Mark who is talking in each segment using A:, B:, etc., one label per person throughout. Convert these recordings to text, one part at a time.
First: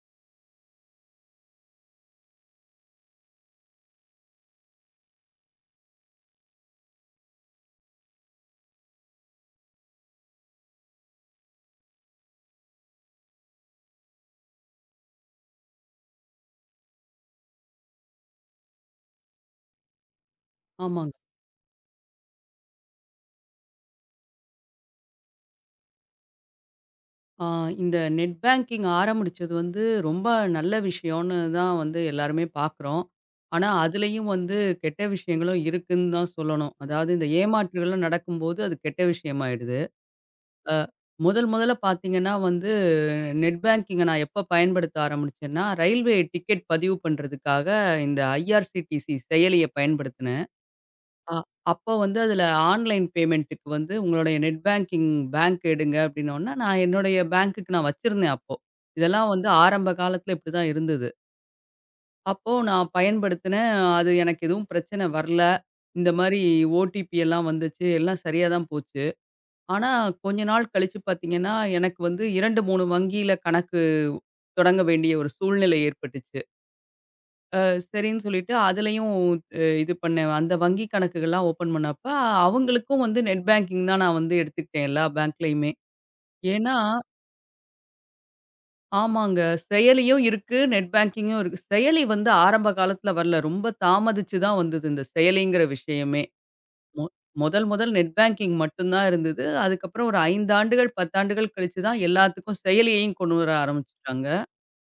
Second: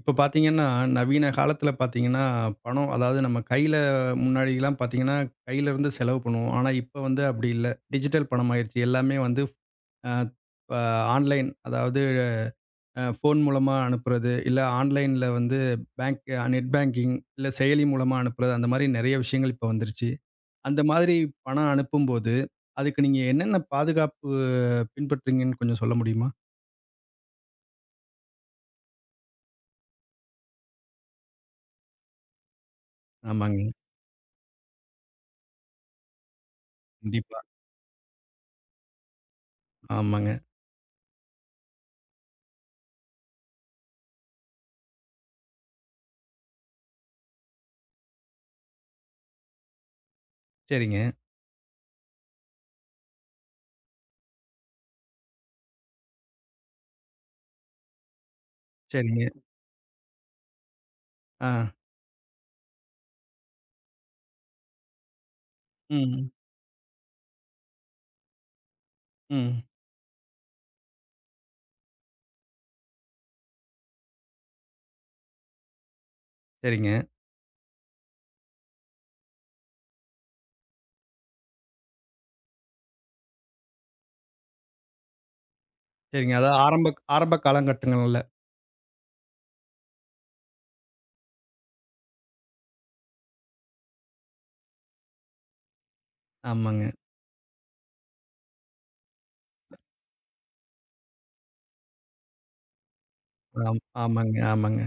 A: இப்ப பார்த்தீங்கன்னா, நவீன காலத்தில பார்த்தீங்கன்னா, பணம் அதாவது நம்ம கையில முன்னாடிலாம் பார்த்தீங்கன்னா, கையில இருந்து செலவு பண்ணுவோம். ஆனா, இப்ப வந்து அப்படி இல்ல. டிஜிட்டல் பணம் ஆயிருச்சு. எல்லாமே வந்து அ அ ஆன்லைன் அதாவது ஃபோன் மூலமா அனுப்புறது, இல்ல ஆன்லைன்ல வந்து பேங்க் நெட் பேங்கிங், இல்ல செயலி மூலமா அனுப்புறது, அந்த மாரி நெறைய விஷயங்கள் இப்ப வந்துருச்சு. அந்த மாதிரி
B: ஆமாங்க.
A: பணம் அனுப்பும்போது, அதுக்கு நீங்க என்னென்ன பாதுகாப்பு பின்பற்றீங்கன்னு கொஞ்சம் சொல்ல முடியுமா?
B: ஆ இந்த நெட் பேங்கிங் ஆரம்பிச்சது வந்து ரொம்ப நல்ல விஷயம்னு தான் வந்து எல்லாருமே பார்க்குறோம்.
A: ஆமாங்க.
B: ஆனா, அதுலயும் வந்து கெட்ட விஷயங்களும் இருக்குன்னு தான் சொல்லணும். அதாவது இந்த
A: கண்டிப்பா.
B: ஏமாற்றுகள்லாம் நடக்கும்போது அது கெட்ட விஷயமாயிடுது.
A: ஆமாங்க.
B: அ முதல் முதல்ல பார்த்தீங்கன்னா வந்து நெட் பேங்கிங்க நான் எப்ப பயன்படுத்த ஆரம்பிச்சேன்னா, ரயில்வே டிக்கெட் பதிவு பண்றதுக்காக இந்த ஐஆர்சிடிசி செயலிய பயன்படுத்தினேன்.
A: சரிங்க,
B: அ அப்போ வந்து அதில ஆன்லைன் பேமெண்ட்டுக்கு வந்து உங்களுடைய நெட் பேங்கிங் பேங்க் எடுங்க அப்படின்னோனே, நான் என்னுடைய பேங்க்குக்கு நான் வச்சிருந்தேன் அப்போ.
A: சரிங்க.
B: இதெல்லாம் வந்து ஆரம்ப காலத்தில இப்படிதான் இருந்தது.
A: ஆ.
B: அப்போ நான் பயன்படுத்தினேன். அது எனக்கு எதுவும் பிரச்சனை வரல. இந்த
A: ம்.
B: மாரி ஓடிபி எல்லாம் வந்துச்சு. எல்லாம் சரியா தான் போச்சு.
A: ம்.
B: ஆனா கொஞ்ச நாள் கழிச்சு பார்த்தீங்கன்னா, எனக்கு வந்து 2, 3 வங்கியில கணக்கு தொடங்க வேண்டிய ஒரு சூழ்நிலை ஏற்பட்டுச்சு.
A: சரிங்க,
B: அ சரின்னு சொல்லிட்டு அதுலயும் இது பண்ணேன். அந்த வங்கி கணக்குகள்லாம் ஓப்பன் பண்ணப்ப, அவங்களுக்கும் வந்து நெட் பேங்கிங் தான் நான் வந்து எடுத்துக்கிட்டேன் எல்லா பேங்க்லயுமே.
A: சரிங்க. அதாவது
B: ஏன்னா
A: ஆரம்ப ஆரம்ப காலகட்டங்கள்ல.
B: ஆமாங்க. செயலியும் இருக்கு, நெட் பேங்கிங்கும் இருக்கு. செயலி வந்து ஆரம்ப காலத்துல வரல. ரொம்ப தாமதிச்சு தான் வந்தது இந்த செயலிங்கிற விஷயமே.
A: ஆமாங்க.
B: மொ முதல் முதல் நெட் பேங்கிங் மட்டும் தான் இருந்தது. அதுக்கப்புறம் ஒரு 5 ஆண்டுகள், 10 ஆண்டுகள் கழிச்சு தான் எல்லாத்துக்கும் செயலியையும் கொண்டு வர
A: ஆம்
B: ஆரம்பிச்சுட்டாங்க.
A: ஆமாங்க, ஆமாங்க.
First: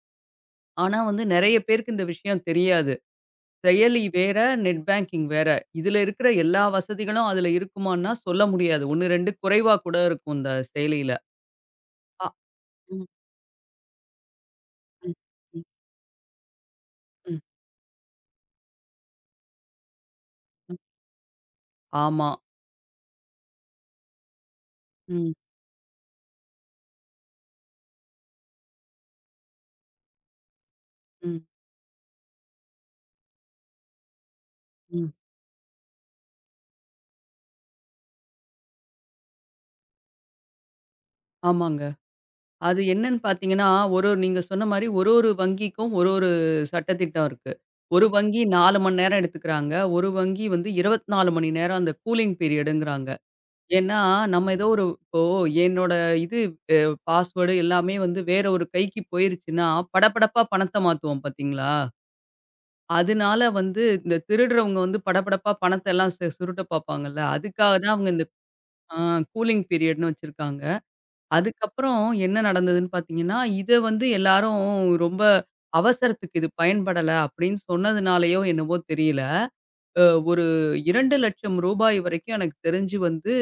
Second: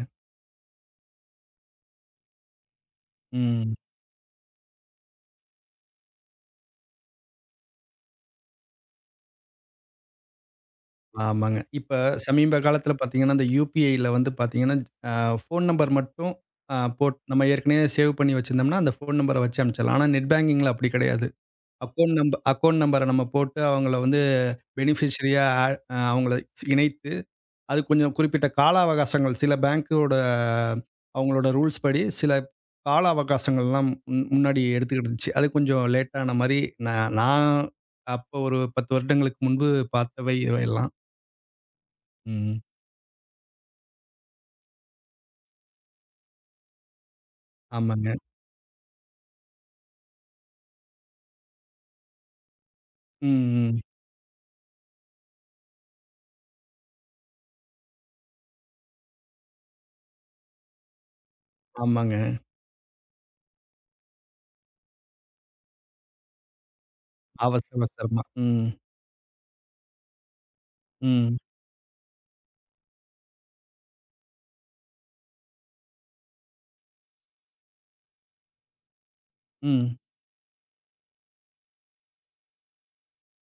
B: ஆனா வந்து நெறைய பேருக்கு இந்த விஷயம் தெரியாது.
A: ம்.
B: செயலி வேற, நெட் பேங்கிங் வேற. இதுல இருக்கிற எல்லா வசதிகளும் அதுல இருக்குமான்னா, சொல்ல முடியாது. 1, 2 குறைவா கூட இருக்கும் இந்த செயலியில.
A: ஆமாங்க. இப்ப
B: அ
A: சமீப காலத்துல
B: ம்,
A: பாத்தீங்கன்னா, இந்த யுபிஐல வந்து பாத்தீங்கன்னா, அ
B: ம், ம்,
A: ஃபோன் நம்பர் மட்டும் போட்
B: ம்,
A: நம்ம ஏற்கனவே சேவ் பண்ணி வச்சிருந்தோம்னா, அந்த ஃபோன் நம்பர வச்சு அனுப்பிச்சிடலாம். ஆனா, நெட் பேங்கிங்ல
B: ம்.
A: அப்படி கிடையாது.
B: ஆமா.
A: அக்கவுண்ட் நம்பர நம்ம போட்டு அவங்கள வந்து
B: ம்,
A: பெனிஃபிஷரியா ஆட் அ அவங்கள இணைத்து அது கொஞ்சம் குறிப்பிட்ட கால அவகாசங்கள் சில பேங்க்கோட
B: ம்,
A: அவங்களோட ரூல்ஸ் படி சில கால அவகாசங்கள்லாம் முன்னாடி எடுத்துக்கிட்டு
B: ம்.
A: இருந்துச்சு. அது கொஞ்சம் லேட் ஆன மாரி நான் நான் அப்போ ஒரு 10 வருடங்களுக்கு முன்பு பார்த்தவை இவையெல்லாம்.
B: ஆமாங்க.
A: ம்.
B: அது என்னன்னு பார்த்தீங்கன்னா, ஒரு ஒரு- நீங்க சொன்ன மாரி ஒரு ஒரு வங்கிக்கும் ஒரு ஒரு சட்டதிட்டம் இருக்கு. ஒரு
A: ஆமாங்க.
B: வங்கி 4 மணி நேரம் எடுத்துக்கிறாங்க. ஒரு வங்கி வந்து 24 மணி நேரம் அந்த கூலிங் பீரியடுங்கிறாங்க.
A: ம், ம்.
B: ஏன்னா, நம்ம ஏதோ ஒரு இப்போ என்னோட இது அ பாஸ்வேர்டு எல்லாமே வந்து வேற ஒரு கைக்கு போயிருச்சுன்னா, படபடப்பா பணத்த மாத்துவோம் பார்த்தீங்களா?
A: ஆமாங்க.
B: அதனால வந்து இந்த திருடுறவங்க வந்து படபடப்பா பணத்த எல்லாம் சுருட்ட பார்ப்பாங்கல்ல.
A: அவசர
B: அதுக்காக தான் அவங்க
A: அவசரமா.
B: இந்த
A: ம்,
B: ஆ கூலிங் பீரியட்ன்னு வச்சிருக்காங்க.
A: ம்,
B: அதுக்கப்புறம் என்ன நடந்ததுன்னு பார்த்தீங்கன்னா, இத வந்து எல்லாரும் ரொம்ப அவசரத்துக்கு இது பயன்படல அப்படின்னு சொன்னதுனாலயோ என்னவோ தெரியல,
A: ம்.
B: அ ஒரு ரூ. 2,00,000 வரைக்கும் எனக்கு தெரிஞ்சு வந்து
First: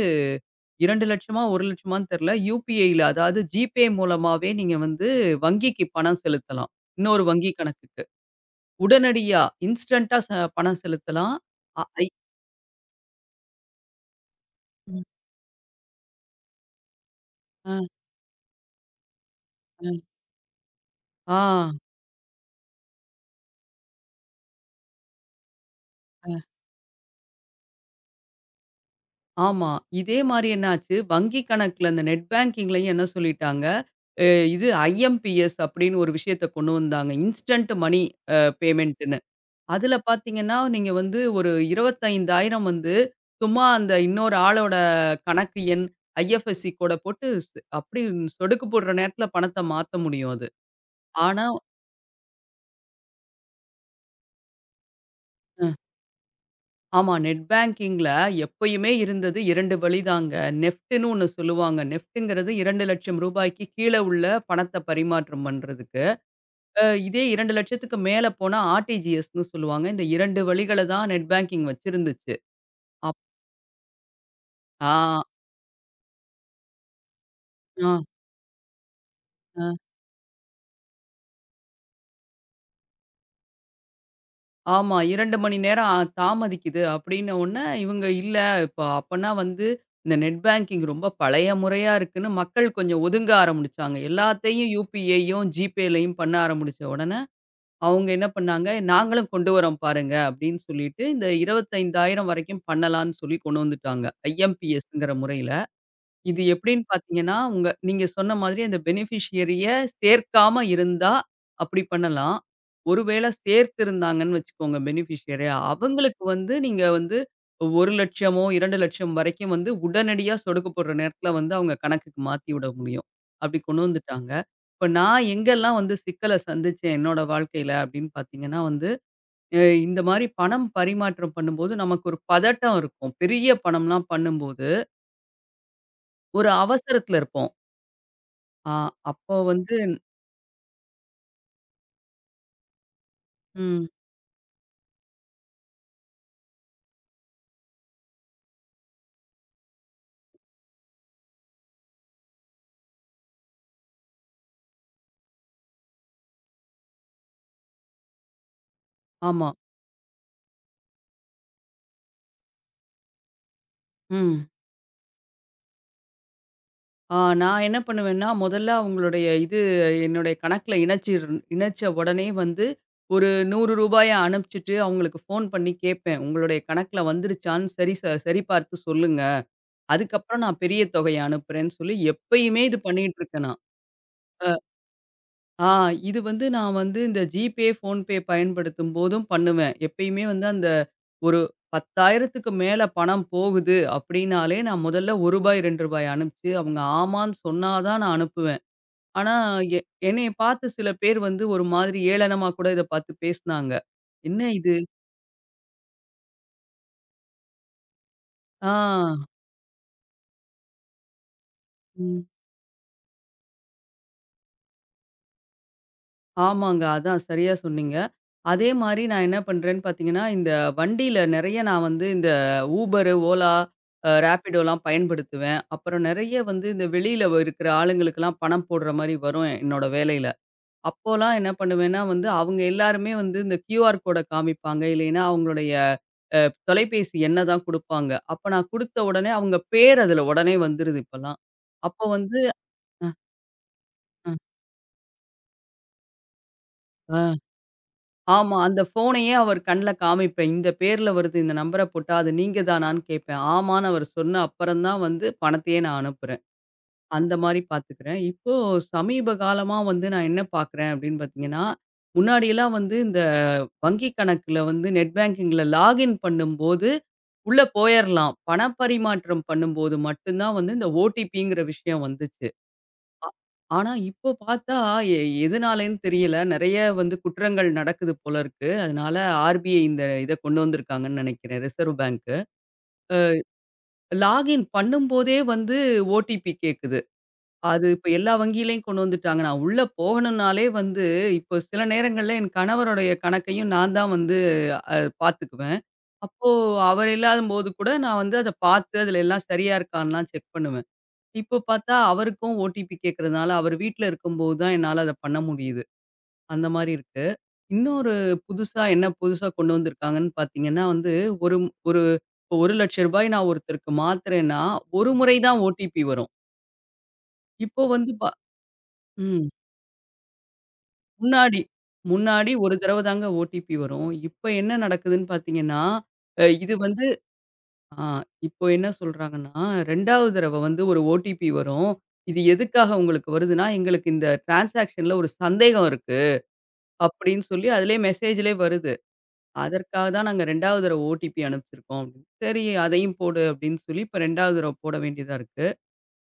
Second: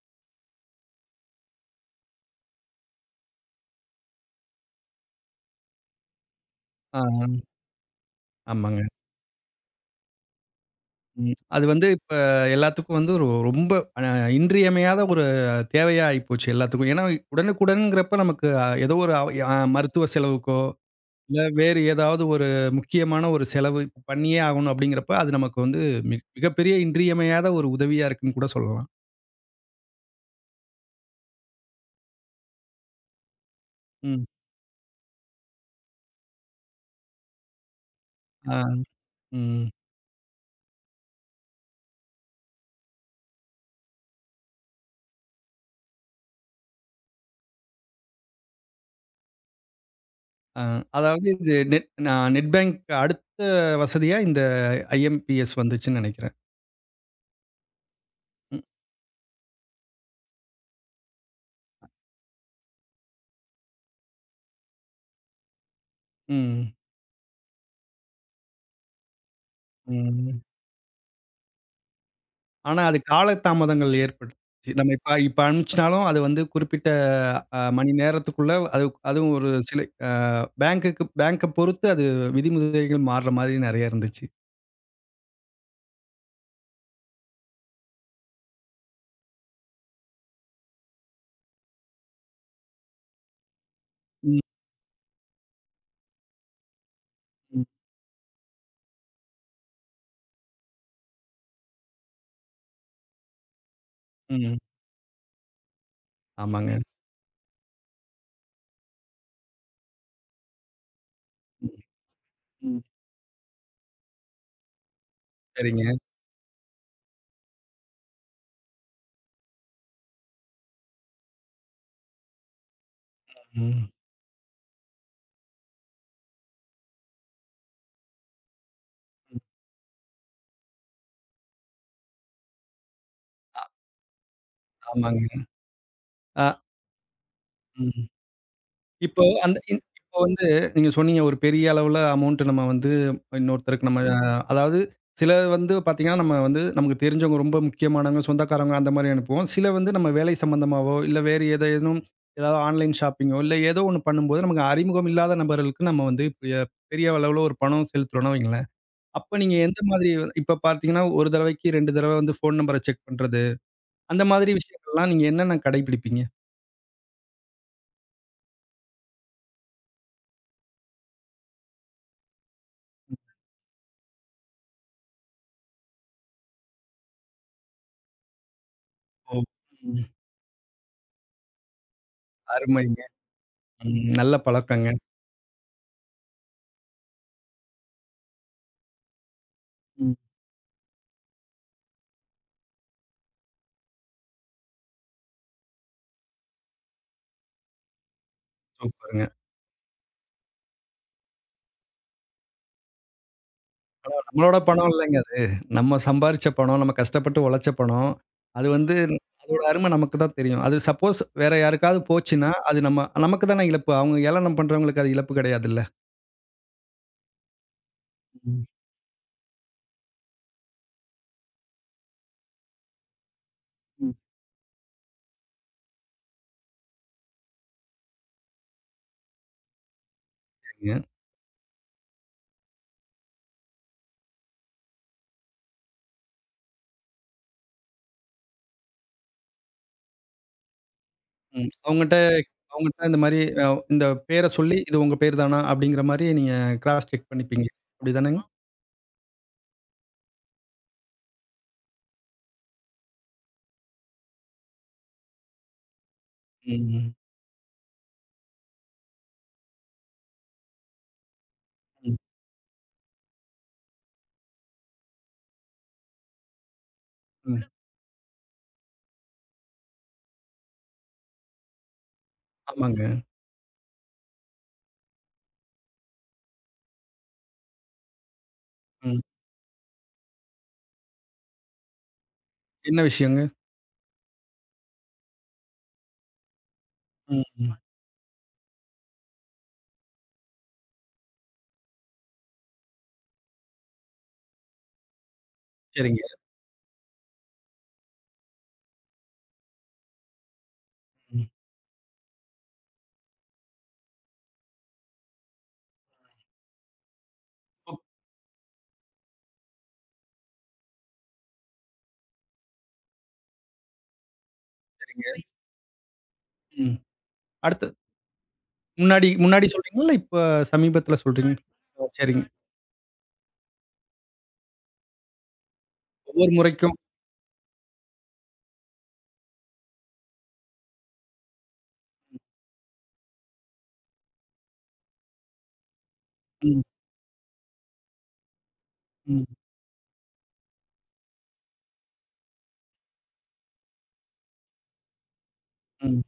B: 2,00,000 1,00,000 தெரியல. யுபிஐல அதாவது ஜிபே மூலமாவே நீங்க வந்து வங்கிக்கு பணம் செலுத்தலாம்.
A: ஆ.
B: இன்னொரு வங்கி கணக்குக்கு.
A: ஆமாங்க.
B: உடனடியா இன்ஸ்டன்ட்டா பணம்
A: ம்.
B: செலுத்தலாம்.
A: அது
B: அ
A: வந்து
B: ஐ
A: இப்ப எல்லாத்துக்கும் வந்து ஒரு ரொம்ப அ இன்றியமையாத
B: ம்.
A: ஒரு தேவையா ஆயிப்போச்சு எல்லாத்துக்கும். ஏன்னா
B: அ,
A: உடனுக்குடன்ங்கிறப்ப நமக்கு ஏதோ ஒரு அவ் அ மருத்துவ
B: அ,
A: செலவுக்கோ இல்ல
B: ஆ,
A: வேறு ஏதாவது ஒரு முக்கியமான ஒரு செலவு இப்ப பண்ணியே ஆகணும் அப்படிங்கிறப்ப, அது நமக்கு வந்து மிக
B: அ,
A: மிகப்பெரிய இன்றியமையாத ஒரு உதவியா இருக்குன்னு கூட சொல்லலாம்.
B: ஆமா. இதே மாரி என்னாச்சு, வங்கி கணக்குல இந்த நெட் பேங்கிங்லயும் என்ன சொல்லிட்டாங்க,
A: ம்.
B: அ இது ஐஎம்பிஎஸ் அப்படின்னு ஒரு விஷயத்த கொண்டு வந்தாங்க. இன்ஸ்டன்ட் மணி
A: ஆ.
B: பேமெண்ட்
A: ம்.
B: அதுல பாத்தீங்கன்னா, நீங்க வந்து ஒரு 25,000 வந்து சும்மா அந்த இன்னொரு ஆளோட கணக்கு எண், ஐஎஃப்எஸ்சி கோட போட்டு அப்படி சொடுக்கு போடுற நேரத்துல பணத்த மாத்த முடியும் அது.
A: ஆ. அதாவது
B: ஆனா
A: இது நெட் நான் நெட் பேங்க் அடுத்த வசதியா இந்த ஐஎம்பிஎஸ்
B: அ
A: வந்துச்சுன்னு நெனைக்கிறேன்.
B: ஆமா நெட் பேங்கிங்ல
A: ம்.
B: எப்பயுமே இருந்தது 2 வழிதாங்க. நெஃப்ட்ன்னு ஒண்ணு சொல்லுவாங்க. நெஃப்ட்ங்கிறது 2,00,000 ரூபாய்க்கு கீழ உள்ள பணத்த பரிமாற்றம் பண்றதுக்கு.
A: ம்.
B: இதே 2,00,000க்கு மேல போனா ஆர்டிஜிஎஸ்ன்னு சொல்லுவாங்க. இந்த
A: ம்.
B: 2 வழிகள தான் நெட் பேங்கிங் வச்சிருந்துச்சு.
A: ஆனா, அது
B: அப்
A: காலதாமதங்கள் ஏற்பட்டுச்சு. நம்ம இப்ப
B: ஆ,
A: இப்ப அனுப்பிச்சுனாலும் அது வந்து குறிப்பிட்ட மணி
B: ஆ,
A: நேரத்துக்குள்ள அது அதுவும் ஒரு
B: ஆ.
A: சில அ பேங்க்குக்கு பேங்க்க பொறுத்து அது விதிமுறைகள் மாறுற மாதிரி நெறைய இருந்துச்சு.
B: ஆமா. 2 மணி நேரம் தாமதிக்குது அப்படின்ன உடனே, இவங்க இல்ல இப்ப அப்பன்னா வந்து இந்த நெட் பேங்கிங் ரொம்ப பழைய முறையா இருக்குன்னு மக்கள் கொஞ்சம் ஒதுங்க ஆரம்பிச்சாங்க.
A: ம்.
B: எல்லாத்தையும் யுபிஐயும், ஜிபேலயும் பண்ண ஆரம்பிச்ச உடனே, அவங்க என்ன பண்ணாங்க, "நாங்களும் கொண்டு வரோம் பாருங்க" அப்படின்னு சொல்லிட்டு, இந்த 25,000 வரைக்கும் பண்ணலாம்ன்னு சொல்லி கொண்டு வந்துட்டாங்க.
A: ம்.
B: ஐஎம்பிஎஸ்ங்கிற முறையில. இது
A: ஆமாங்க.
B: எப்படின்னு பார்த்தீங்கன்னா, நீங்க சொன்ன மாதிரி அந்த பெனிஃபிஷியரிய சேர்க்காம இருந்தா,
A: ம்,
B: அப்படி பண்ணலாம்.
A: ம்.
B: ஒருவேள சேர்த்திருந்தாங்கன்னு வச்சுக்கோங்க பெனிஃபிஷியரிய,
A: சரிங்க.
B: அவங்களுக்கு வந்து நீங்க வந்து 1,00,000மோ, 2,00,000 வரைக்கும் வந்து உடனடியா சொடுக்கப்படுற நேரத்தில வந்து அவங்க கணக்குக்கு மாத்தி விட முடியும். அப்படி கொண்டு
A: ம்.
B: வந்துட்டாங்க. இப்ப நான் எங்கெல்லாம் வந்து சிக்கல சந்திச்சேன் என்னோட வாழ்க்கையில அப்படின்னு பார்த்தீங்கன்னா வந்து,
A: ம்.
B: அ இந்த மாரி பணம் பரிமாற்றம் பண்ணும்போது நமக்கு ஒரு பதட்டம் இருக்கும். பெரிய
A: ஆ
B: பணம்லாம் பண்ணும்போது,
A: ஆமாங்க.
B: ஒரு
A: அ
B: அவசரத்தில இருப்போம்.
A: ம்.
B: ஆ,
A: இப்போ
B: அப்போ
A: அந்த
B: வந்து
A: இந் இப்போ வந்து நீங்க சொன்னீங்க ஒரு பெரிய அளவுல அமௌண்ட் நம்ம வந்து இன்னொருத்தருக்கு
B: ம்.
A: நம்ம அதாவது சில வந்து பார்த்தீங்கன்னா, நம்ம வந்து நமக்கு தெரிஞ்சவங்க ரொம்ப முக்கியமானவங்க, சொந்தக்காரவங்க அந்த மாரி அனுப்புவோம். சில வந்து நம்ம வேலை சம்மந்தமாவோ, இல்ல வேறு ஏதேனும் ஏதாவது ஆன்லைன் ஷாப்பிங்கோ, இல்ல ஏதோ ஒண்ணு பண்ணும்போது நமக்கு அறிமுகம் இல்லாத நபர்களுக்கு நம்ம வந்து பெரிய அளவுல ஒரு பணம் செலுத்துறோம்னு வைங்களேன். அப்ப
B: ஆமா.
A: நீங்க எந்த மாதிரி இப்ப பார்த்தீங்கன்னா, 1 தடவைக்கு 2 தடவ வந்து ஃபோன் நம்பர செக் பண்றது. அந்த
B: ம்.
A: மாதிரி விஷயங்கள்லாம் நீங்க என்னென்ன கடைபிடிப்பீங்க?
B: ஆ நான் என்ன பண்ணுவேன்னா, முதல்ல அவங்களுடைய இது என்னுடைய கணக்குல இணைச்ச உடனே வந்து ஒரு ரூ. 100 அனுப்பிச்சுட்டு அவங்களுக்கு ஃபோன் பண்ணி கேட்பேன். உங்களுடைய கணக்குல வந்துருச்சான்னு சரி பார்த்து சொல்லுங்க.
A: ஓ! ம்.
B: அதுக்கப்புறம் நான் பெரிய தொகையை அனுப்புறேன்னு சொல்லி எப்பயுமே இது
A: அருமைங்க.
B: பண்ணிட்டு இருக்கேன் நான்.
A: ம். நல்ல பழக்கங்க.
B: ஆ இது வந்து நான் வந்து இந்த ஜிபே, ஃபோன்பே பயன்படுத்தும் போதும் பண்ணுவேன்.
A: ம்.
B: எப்பயுமே வந்து அந்த ஒரு 10,000க்கு மேல பணம் போகுது அப்டின்னாலே, நான் முதல்ல ரூ. 1 ரூ. 2 அனுப்பிச்சு, அவங்க ஆமான்னு சொன்னா தான் நான் அனுப்புவேன்.
A: சூப்பருங்க.
B: ஆனா எ என்னைய பார்த்து சில பேர் வந்து ஒரு மாதிரி ஏளனமா கூட இத பார்த்து பேசுனாங்க. என்ன
A: நம்மளோட
B: இது?
A: பணம் இல்லங்க அது. நம்ம சம்பாரிச்ச பணம், நம்ம கஷ்டப்பட்டு உழைச்ச பணம். அது
B: ஆ.
A: வந்து அதோட அருமை நமக்கு தான் தெரியும். அது சப்போஸ் வேற யாருக்காவது
B: ம்.
A: போச்சுன்னா, அது நமக்கு தானே இழப்பு. அவங்க ஏளனம் பண்றவங்களுக்கு அது இழப்பு கிடையாதுல்ல.
B: ஆமாங்க. அதான் சரியா சொன்னீங்க.
A: ம்.
B: அதே மாரி நான் என்ன பண்றேன்னு பார்த்தீங்கன்னா, இந்த வண்டியில நெறைய நான் வந்து இந்த Uber, Ola,
A: ம்.
B: Rapidoலாம் பயன்படுத்துவேன். அப்புறம் நெறைய வந்து இந்த வெளியில இருக்கிற ஆளுங்களுக்கெல்லாம் பணம் போடுற மாரி வரும் என்னோட வேலையில.
A: சரிங்க.
B: அப்போலாம் என்ன பண்ணுவேன்னா வந்து, அவங்க எல்லாருமே வந்து இந்த கியூஆர் கோட காமிப்பாங்க. இல்லைன்னா அவங்களுடைய அ தொலைபேசி எண்ண தான் குடுப்பாங்க. அப்ப நான் குடுத்த உடனே அவங்க பேர் அதுல உடனே வந்துருது இப்பல்லாம்.
A: ம்.
B: அப்போ
A: அவங்கட்ட
B: வந்து
A: அவங்கட்ட
B: அ,
A: இந்த மாரி அ இந்த
B: அ,
A: பேர சொல்லி, இது உங்க பேர் தானா? அப்படிங்கிற மாரி நீங்க கிராஸ்
B: ஆ.
A: செக் பண்ணிப்பீங்க. அப்படிதானேங்க?
B: ஆமா. அந்த ஃபோனையே அவர் கண்ல காமிப்பேன். இந்த பேர்ல வருது. இந்த நம்பர போட்டா, அது நீங்க தானான்னு கேட்பேன். ஆமான்னு அவர் சொன்ன அப்புறம் தான் வந்து பணத்தையே நான் அனுப்புறேன்.
A: ம். ம்.
B: அந்த மாரி பார்த்துக்கிறேன். இப்போ சமீப காலமா வந்து நான் என்ன பார்க்குறேன் அப்படின்னு பார்த்தீங்கன்னா,
A: ம்.
B: முன்னாடியெல்லாம் வந்து இந்த வங்கி கணக்குல வந்து நெட் பேங்கிங்கில லாகின் பண்ணும்போது,
A: ம்.
B: உள்ள போயர்லாம். பணப்பரிமாற்றம் பண்ணும்போது மட்டும் தான் வந்து இந்த ஓடிபிங்கிற விஷயம் வந்துச்சு.
A: ஆமாங்க.
B: ஆனா, இப்போ பார்த்தா எ எதுனாலேன்னு தெரியல. நெறைய வந்து குற்றங்கள் நடக்குது போல இருக்கு. அதனால
A: ம்.
B: ஆர்பிஐ இந்த இத கொண்டு வந்திருக்காங்கன்னு நெனைக்கிறேன். ரிசர்வ் பேங்க்கு.
A: என்ன விஷயங்க?
B: லாகின் பண்ணும்போதே வந்து ஓடிபி கேட்குது.
A: ம், ம்.
B: அது இப்ப எல்லா வங்கியிலயும் கொண்டு வந்துட்டாங்க. நான் உள்ள போகணும்னாலே வந்து இப்போ சில நேரங்கள்ல என் கணவருடைய கணக்கையும் நான் தான் வந்து அ பார்த்துக்குவேன்.
A: சரிங்க.
B: அப்போ அவர் இல்லாதம்போது கூட நான் வந்து அத பார்த்து அதுல எல்லாம் சரியா இருக்கான்லாம் செக் பண்ணுவேன்.
A: ம்.
B: இப்போ பார்த்தா அவருக்கும் ஓடிபி கேட்கறதுனால, அவர் வீட்ல இருக்கும்போது தான் என்னால அத பண்ண முடியுது. அந்த மாரி இருக்கு.
A: ஓ!
B: இன்னொரு புதுசா கொண்டு வந்திருக்காங்கன்னு பார்த்தீங்கன்னா வந்து, ஒரு ஒரு ரூ. 1,00,000 நான் ஒருத்தருக்கு மாத்துறேன்னா, ஒரு
A: சரிங்க.
B: முறை தான் ஓடிபி வரும்.
A: ம்.
B: இப்போ
A: அடுத்து
B: வந்து
A: முன்னாடி
B: ம்.
A: முன்னாடி சொல்றீங்களா? இல்ல இப்ப சமீபத்தில
B: முன்னாடி.
A: சொல்றீங்களா? ஓ! சரிங்க.
B: முன்னாடி ஒரு தடவ தாங்க ஓடிபி வரும். இப்ப என்ன நடக்குதுன்னு பார்த்தீங்கன்னா,
A: ஒவ்வொரு
B: இது
A: முறைக்கும்.
B: வந்து ஆ இப்போ என்ன சொல்றாங்கன்னா, 2வது தடவ வந்து ஒரு ஓடிபி வரும். இது எதுக்காக உங்களுக்கு வருதுன்னா, எங்களுக்கு இந்த டிரான்சாக்ஷன்ல ஒரு சந்தேகம் இருக்கு.
A: ம்,
B: அப்படின்னு சொல்லி அதிலேயே மெசேஜ்லேயே வருது.
A: ம்,
B: அதற்காக தான் நாங்க 2வது தடவ ஓடிபி அனுப்பிச்சிருக்கோம் அப்படின்னு. சரி அதையும் போடு அப்படின்னு சொல்லி இப்ப 2வது தடவ போட வேண்டியதா இருக்கு.
A: ம்,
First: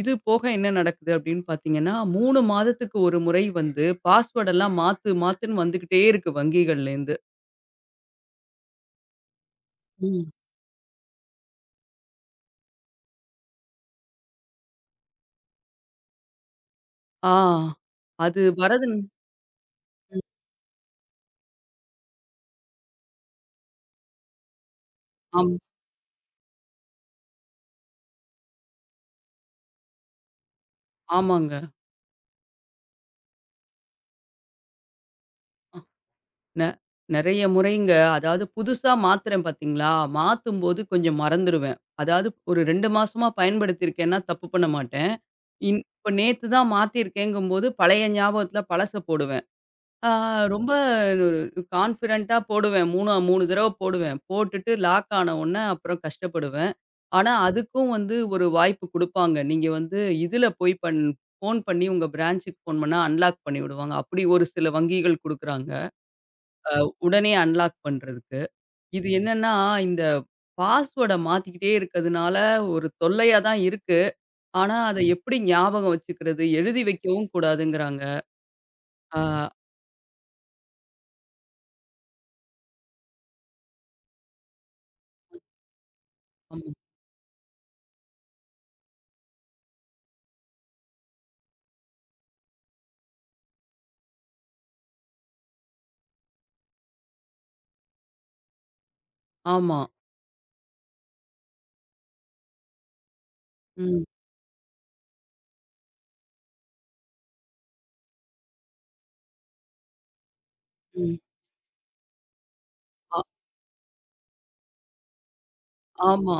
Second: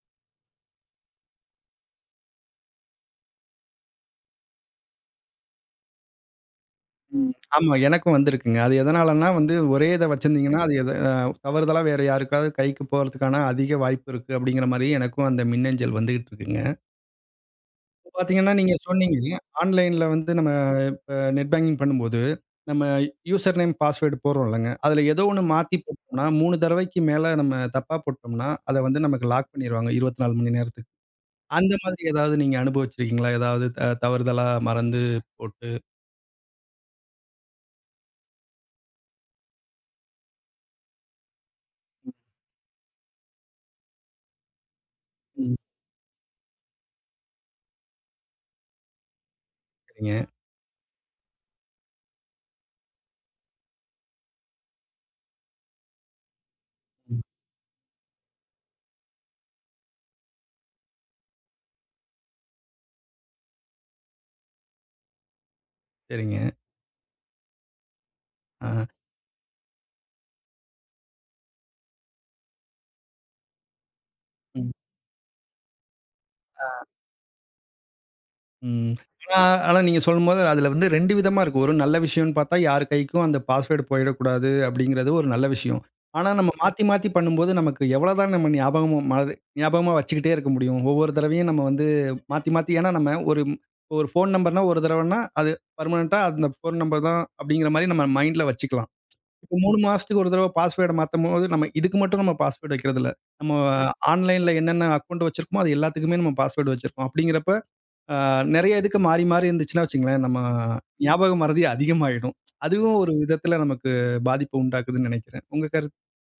B: இது போக என்ன நடக்குது அப்படின்னு பார்த்தீங்கன்னா, 3 மாதத்துக்கு ஒரு முறை வந்து பாஸ்வேர்ட் எல்லாம் மாத்து மாத்துன்னு வந்துகிட்டே இருக்கு வங்கிகள்லேருந்து.
A: ம். ஆமா. எனக்கும் வந்திருக்குங்க. அது எதனாலன்னா வந்து ஒரே இத
B: ம்.
A: வச்சிருந்தீங்கன்னா, அது எத அ தவறுதலா வேற யாருக்காவது கைக்கு போறதுக்கான அதிக வாய்ப்பு இருக்கு. அப்படிங்கிற மாரி எனக்கும் அந்த மின்னஞ்சல் வந்துகிட்டு இருக்குங்க.
B: ஆ
A: இப்ப
B: அது
A: பார்த்தீங்கன்னா, நீங்க
B: வரது
A: சொன்னீங்க. ஆன்லைன்ல வந்து நம்ம நெட் பேங்கிங் பண்ணும்போது, நம்ம யூசர் நேம், பாஸ்வேர்ட் போடுறோம் இல்லங்க. அதில ஏதோ ஒண்ணு
B: ஆம்
A: மாத்தி போட்டோம்னா, 3 தடவைக்கு மேல நம்ம தப்பா போட்டோம்னா, அத வந்து நமக்கு லாக் பண்ணிருவாங்க 24 மணி நேரத்துக்கு.
B: ஆமாங்க.
A: அந்த மாதிரி ஏதாவது நீங்க அனுபவிச்சிருக்கீங்களா? ஏதாவது தவறுதலா மறந்து போட்டு
B: நெ நெறைய முறைங்க. அதாவது புதுசா மாத்துறேன் பார்த்தீங்களா, மாத்தும்போது கொஞ்சம் மறந்துருவேன். அதாவது ஒரு 2 மாசமா பயன்படுத்தியிருக்கேன்னா தப்பு பண்ண மாட்டேன்.
A: ம்.
B: இப்ப நேத்து தான் மாத்தியிருக்கேங்கும்போது பழைய ஞாபகத்துல பழச போடுவேன். ஆ
A: சரிங்க.
B: ரொம்ப கான்ஃபிடென்ட்டா போடுவேன். 3 தடவ போடுவேன். போட்டுட்டு லாக் ஆன உடனே அப்புறம் கஷ்டப்படுவேன்.
A: ம்.
B: ஆனா அதுக்கும் வந்து ஒரு வாய்ப்பு குடுப்பாங்க. நீங்க வந்து இதுல போய் பண் ஃபோன் பண்ணி உங்க பிரான்ச்சுக்கு ஃபோன் பண்ணா அன்லாக் பண்ணி விடுவாங்க. அப்படி ஒரு சில வங்கிகள் குடுக்குறாங்க.
A: சரிங்க.
B: உடனே அன்லாக் பண்றதுக்கு.
A: ஆ.
B: இது என்னன்னா, இந்த பாஸ்வேர்ட மாத்திக்கிட்டே இருக்கதுனால ஒரு தொல்லையா தான் இருக்கு. ஆனா, அத எப்படி ஞாபகம் வச்சுக்கிறது? எழுதி வைக்கவும் கூடாதுங்கிறாங்க.
A: ம்.
B: ஆ
A: ஆனா ஆனா நீங்க சொல்லும்போது அதுல வந்து 2 விதமா இருக்கு. ஒரு நல்ல விஷயம்ன்னு பார்த்தா, யார் கைக்கும் அந்த பாஸ்வேர்ட் போயிடக்கூடாது அப்படிங்கிறது ஒரு நல்ல விஷயம். ஆனா நம்ம
B: ஆமா,
A: மாத்தி மாத்தி பண்ணும்போது நமக்கு எவ்வளோ தான் நம்ம ஞாபகமா வச்சுக்கிட்டே இருக்க முடியும். ஒவ்வொரு தடவையும் நம்ம வந்து மாத்தி மாத்தி ஏன்னா நம்ம ஒரு ஒரு ஃபோன் நம்பர்னா ஒரு தடவன்னா, அது பெர்மனன்ட்டா அந்த ஃபோன் நம்பர் தான் அப்படிங்கிற மாரி நம்ம மைண்ட்ல வச்சுக்கலாம். இப்ப 3
B: ஆமா.
A: மாசத்துக்கு ஒரு தடவ பாஸ்வேர்ட மாத்தும்போது, நம்ம இதுக்கு மட்டும் நம்ம பாஸ்வேர்ட் வைக்கிறதில்ல. நம்ம
B: ம்,
A: ஆன்லைன்ல என்னென்ன அக்கவுண்ட் வச்சிருக்கோமோ, அது எல்லாத்துக்குமே நம்ம பாஸ்வேர்ட் வச்சிருக்கோம். அப்படிங்கிறப்ப ஆ நெறைய இதுக்கு மாறி, மாறி இருந்துச்சுன்னா வச்சுக்கங்களேன், நம்ம
B: ம்.
A: ஞாபக மறதி அதிகமாயிடும். அதுவும் ஒரு
B: ஆ
A: விதத்தில நமக்கு பாதிப்பு உண்டாக்குதுன்னு நெனைக்கிறேன். உங்க கருத்து
B: ஆமா,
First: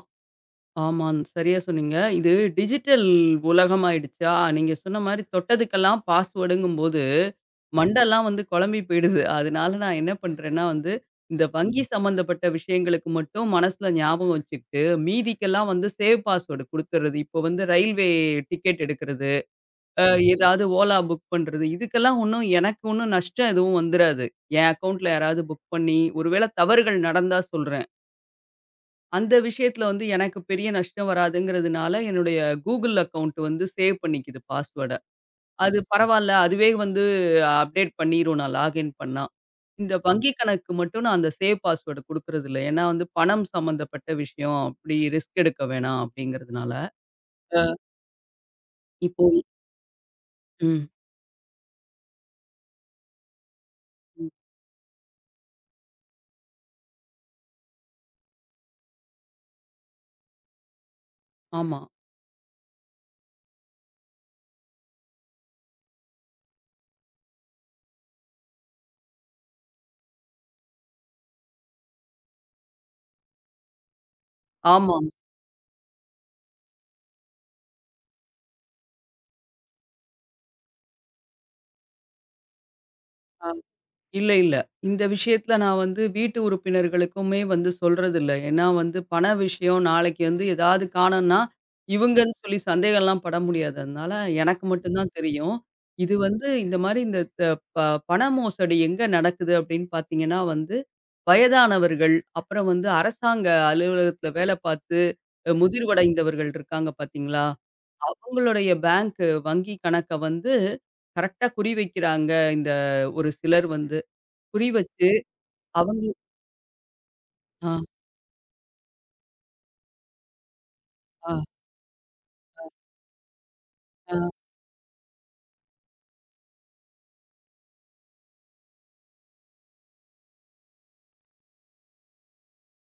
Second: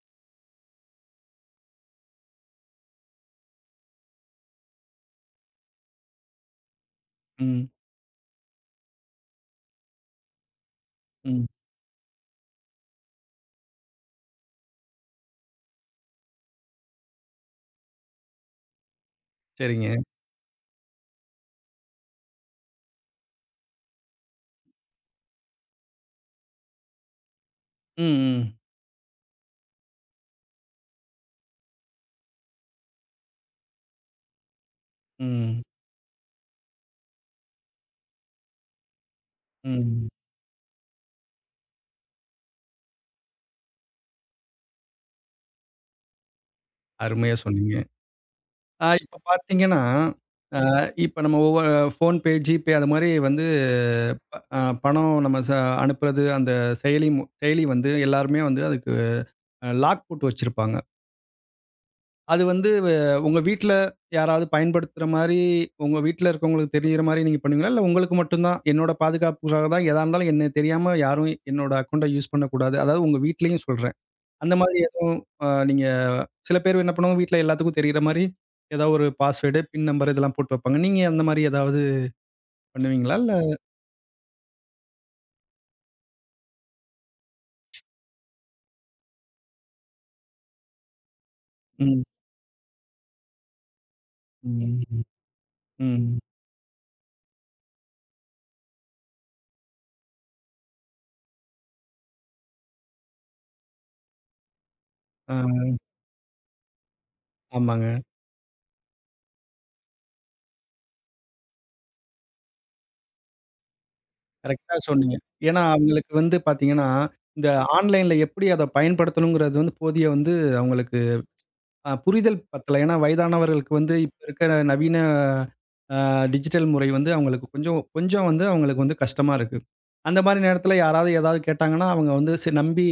B: ஆமாம். சரியா சொன்னீங்க. இது டிஜிட்டல் உலகமாயிடுச்சா, நீங்க சொன்ன மாரி தொட்டதுக்கெல்லாம் பாஸ்வேர்டுங்கும்போது
A: ம்,
B: மண்டெல்லாம் வந்து குழம்பி போயிடுது. அதனால நான் என்ன பண்றேன்னா வந்து, இந்த
A: ம்.
B: வங்கி சம்மந்தப்பட்ட விஷயங்களுக்கு மட்டும் மனசுல ஞாபகம் வச்சுக்கிட்டு, மீதிக்கெல்லாம் வந்து சேவ் பாஸ்வேர்டு குடுத்துறது. இப்போ வந்து ரயில்வே டிக்கெட் எடுக்கிறது,
A: சரிங்க.
B: அ ஏதாவது ஓலா புக் பண்றது, இதுக்கெல்லாம் ஒண்ணும் எனக்கு ஒண்ணும் நஷ்டம் எதுவும் வந்துராது. என் அக்கவுண்ட்ல யாராவது புக் பண்ணி, ஒருவேள தவறுகள் நடந்தா சொல்றேன்.
A: ம், ம்,
B: அந்த விஷயத்துல வந்து எனக்கு பெரிய நஷ்டம் வராதுங்கிறதுனால, என்னுடைய கூகுள் அக்கவுண்ட் வந்து சேவ் பண்ணிக்குது பாஸ்வேர்ட.
A: ம்,
B: அது பரவால்ல. அதுவே வந்து அப்டேட் பண்ணிரும் நான் லாகின் பண்ணா. இந்த
A: ம்.
B: வங்கி கணக்கு மட்டும் நான் அந்த சேவ் பாஸ்வேர்ட் குடுக்குறதில்ல. ஏன்னா வந்து பணம் சம்மந்தப்பட்ட விஷயம். அப்டி ரிஸ்க் எடுக்க வேணாம் அப்டிங்கிறதுனால.
A: அருமையா
B: அ
A: சொன்னீங்க. இப்ப
B: இப்போ
A: பார்த்தீங்கன்னா, ஆ
B: ம்.
A: இப்ப நம்ம ஃபோன்பே, ஜிபே அது மாரி வந்து
B: ம்.
A: ப அ பணம் நம்ம ச அனுப்புறது அந்த செயலி வந்து எல்லாருமே வந்து அதுக்கு லாக் போட்டு வச்சிருப்பாங்க.
B: ஆமா.
A: அது வந்து உங்க வீட்ல யாராவது பயன்படுத்துற மாரி, உங்க வீட்ல இருக்கவங்களுக்கு தெரியிற மாரி நீங்க பண்ணுவீங்களா? இல்ல உங்களுக்கு மட்டும் தான், என்னோட பாதுகாப்புக்காக தான் எதா இருந்தாலும் என்னைய தெரியாம யாரும் என்னோட அக்கவுண்ட்ட யூஸ் பண்ணக்கூடாது. அதாவது உங்க வீட்லயும் சொல்றேன். அந்த மாதிரி
B: ஆமா.
A: எதுவும் நீங்க சில பேர் என்ன பண்ணுவாங்க, வீட்ல எல்லாத்துக்கும் தெரியிற மாரி ஏதாவது ஒரு பாஸ்வேர்டு, பின் நம்பர் இதெல்லாம் போட்டு வைப்பாங்க. நீங்க அந்த மாரி ஏதாவது பண்ணுவீங்களா? இல்ல
B: இல்ல, இல்ல. இந்த விஷயத்துல நான் வந்து வீட்டு உறுப்பினர்களுக்குமே வந்து சொல்றதில்ல. ஏன்னா வந்து பண விஷயம் நாளைக்கு வந்து ஏதாவது காணோம்னா,
A: ம்.
B: இவங்கன்னு சொல்லி சந்தேகம்லாம் பட முடியாது. அதனால எனக்கு மட்டும்
A: ம்.
B: தான் தெரியும். இது
A: ம்.
B: வந்து இந்த மாரி இந்த த ப பண மோசடி எங்க நடக்குது அப்படின்னு பார்த்தீங்கன்னா வந்து, வயதானவர்கள், அப்புறம் வந்து அரசாங்க அலுவலகத்துல வேலை பார்த்து
A: ஆ
B: முதிர்வடைந்தவர்கள் இருக்காங்க பார்த்தீங்களா?
A: ஆமாங்க.
B: அவங்களுடைய பேங்க் வங்கி கணக்க வந்து கரெக்ட்டா குறி வைக்கிறாங்க இந்த ஒரு சிலர் வந்து. குறி
A: கரெக்ட்டா
B: வச்சு
A: சொன்னீங்க. ஏன்னா,
B: அவங்க
A: அவங்களுக்கு வந்து பாத்தீங்கன்னா, இந்த
B: ஆ,
A: ஆன்லைன்ல எப்படி அத பயன்படுத்தணுங்கிறது வந்து போதிய வந்து அவங்களுக்கு
B: ஆ,
A: புரிதல் பத்தல. ஏன்னா வயதானவர்களுக்கு வந்து இப்ப
B: ஆ,
A: இருக்கிற நவீன அ டிஜிட்டல் முறை வந்து அவங்களுக்கு கொஞ்சம் கொஞ்சம் வந்து அவங்களுக்கு வந்து கஷ்டமா இருக்கு. அந்த மாரி நேரத்தில யாராவது ஏதாவது கேட்டாங்கன்னா, அவங்க வந்து நம்பி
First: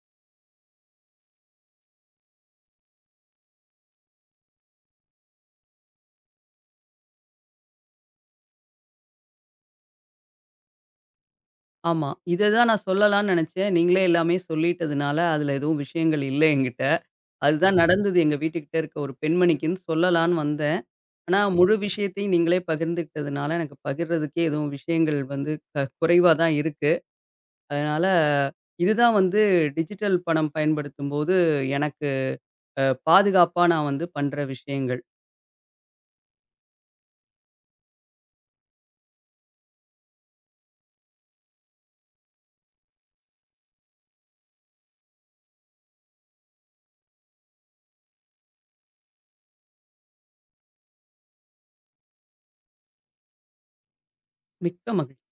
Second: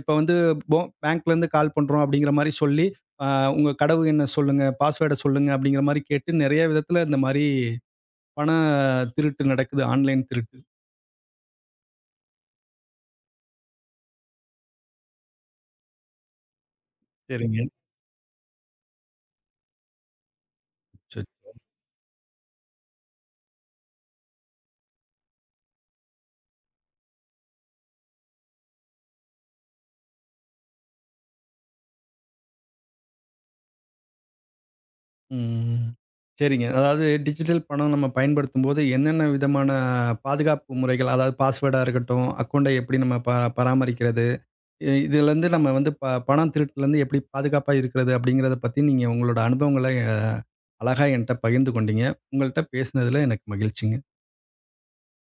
A: இப்ப வந்து போ பேங்க்லேருந்து கால் பண்றோம் அப்படிங்கிற மாரி சொல்லி, அ உங்க கடவு எண்ண சொல்லுங்க, பாஸ்வேர்ட சொல்லுங்க அப்படிங்கிற மாரி கேட்டு நெறைய விதத்தில இந்த மாரி பண திருட்டு நடக்குது. ஆன்லைன் திருட்டு.
B: ஆமா. இததான் நான் சொல்லலாம்னு நெனச்சேன். நீங்களே எல்லாமே சொல்லிட்டதுனால, அதுல எதுவும் விஷயங்கள் இல்ல என்கிட்ட.
A: சரிங்க.
B: அதுதான் நடந்தது எங்க வீட்டுக்கிட்ட இருக்க ஒரு பெண்மணிக்குன்னு சொல்லலான்னு வந்தேன். ஆனா, முழு விஷயத்தையும் நீங்களே பகிர்ந்துக்கிட்டதுனால, எனக்கு பகிர்றதுக்கே எதுவும் விஷயங்கள் வந்து குறைவா தான் இருக்கு. அதனால, இதுதான் வந்து டிஜிட்டல் பணம் பயன்படுத்தும்போது எனக்கு அ பாதுகாப்பா நான் வந்து பண்ற விஷயங்கள்.
A: ம். சரிங்க. அதாவது டிஜிட்டல் பணம் நம்ம பயன்படுத்தும்போது என்னென்ன விதமான பாதுகாப்பு முறைகள், அதாவது பாஸ்வேர்டா இருக்கட்டும், அக்கவுண்ட்ட எப்படி நம்ம பராமரிக்கிறது, இதுலேருந்து நம்ம வந்து பணம் திருட்டுலேருந்து எப்படி பாதுகாப்பா இருக்கிறது அப்படிங்கிறத பத்தி நீங்க உங்களோட அனுபவங்கள அழகா என்ட்ட பகிர்ந்து கொண்டீங்க. உங்கள்ட்ட பேசினதில எனக்கு மகிழ்ச்சிங்க.
B: மிக்க மகிழ்ச்சி.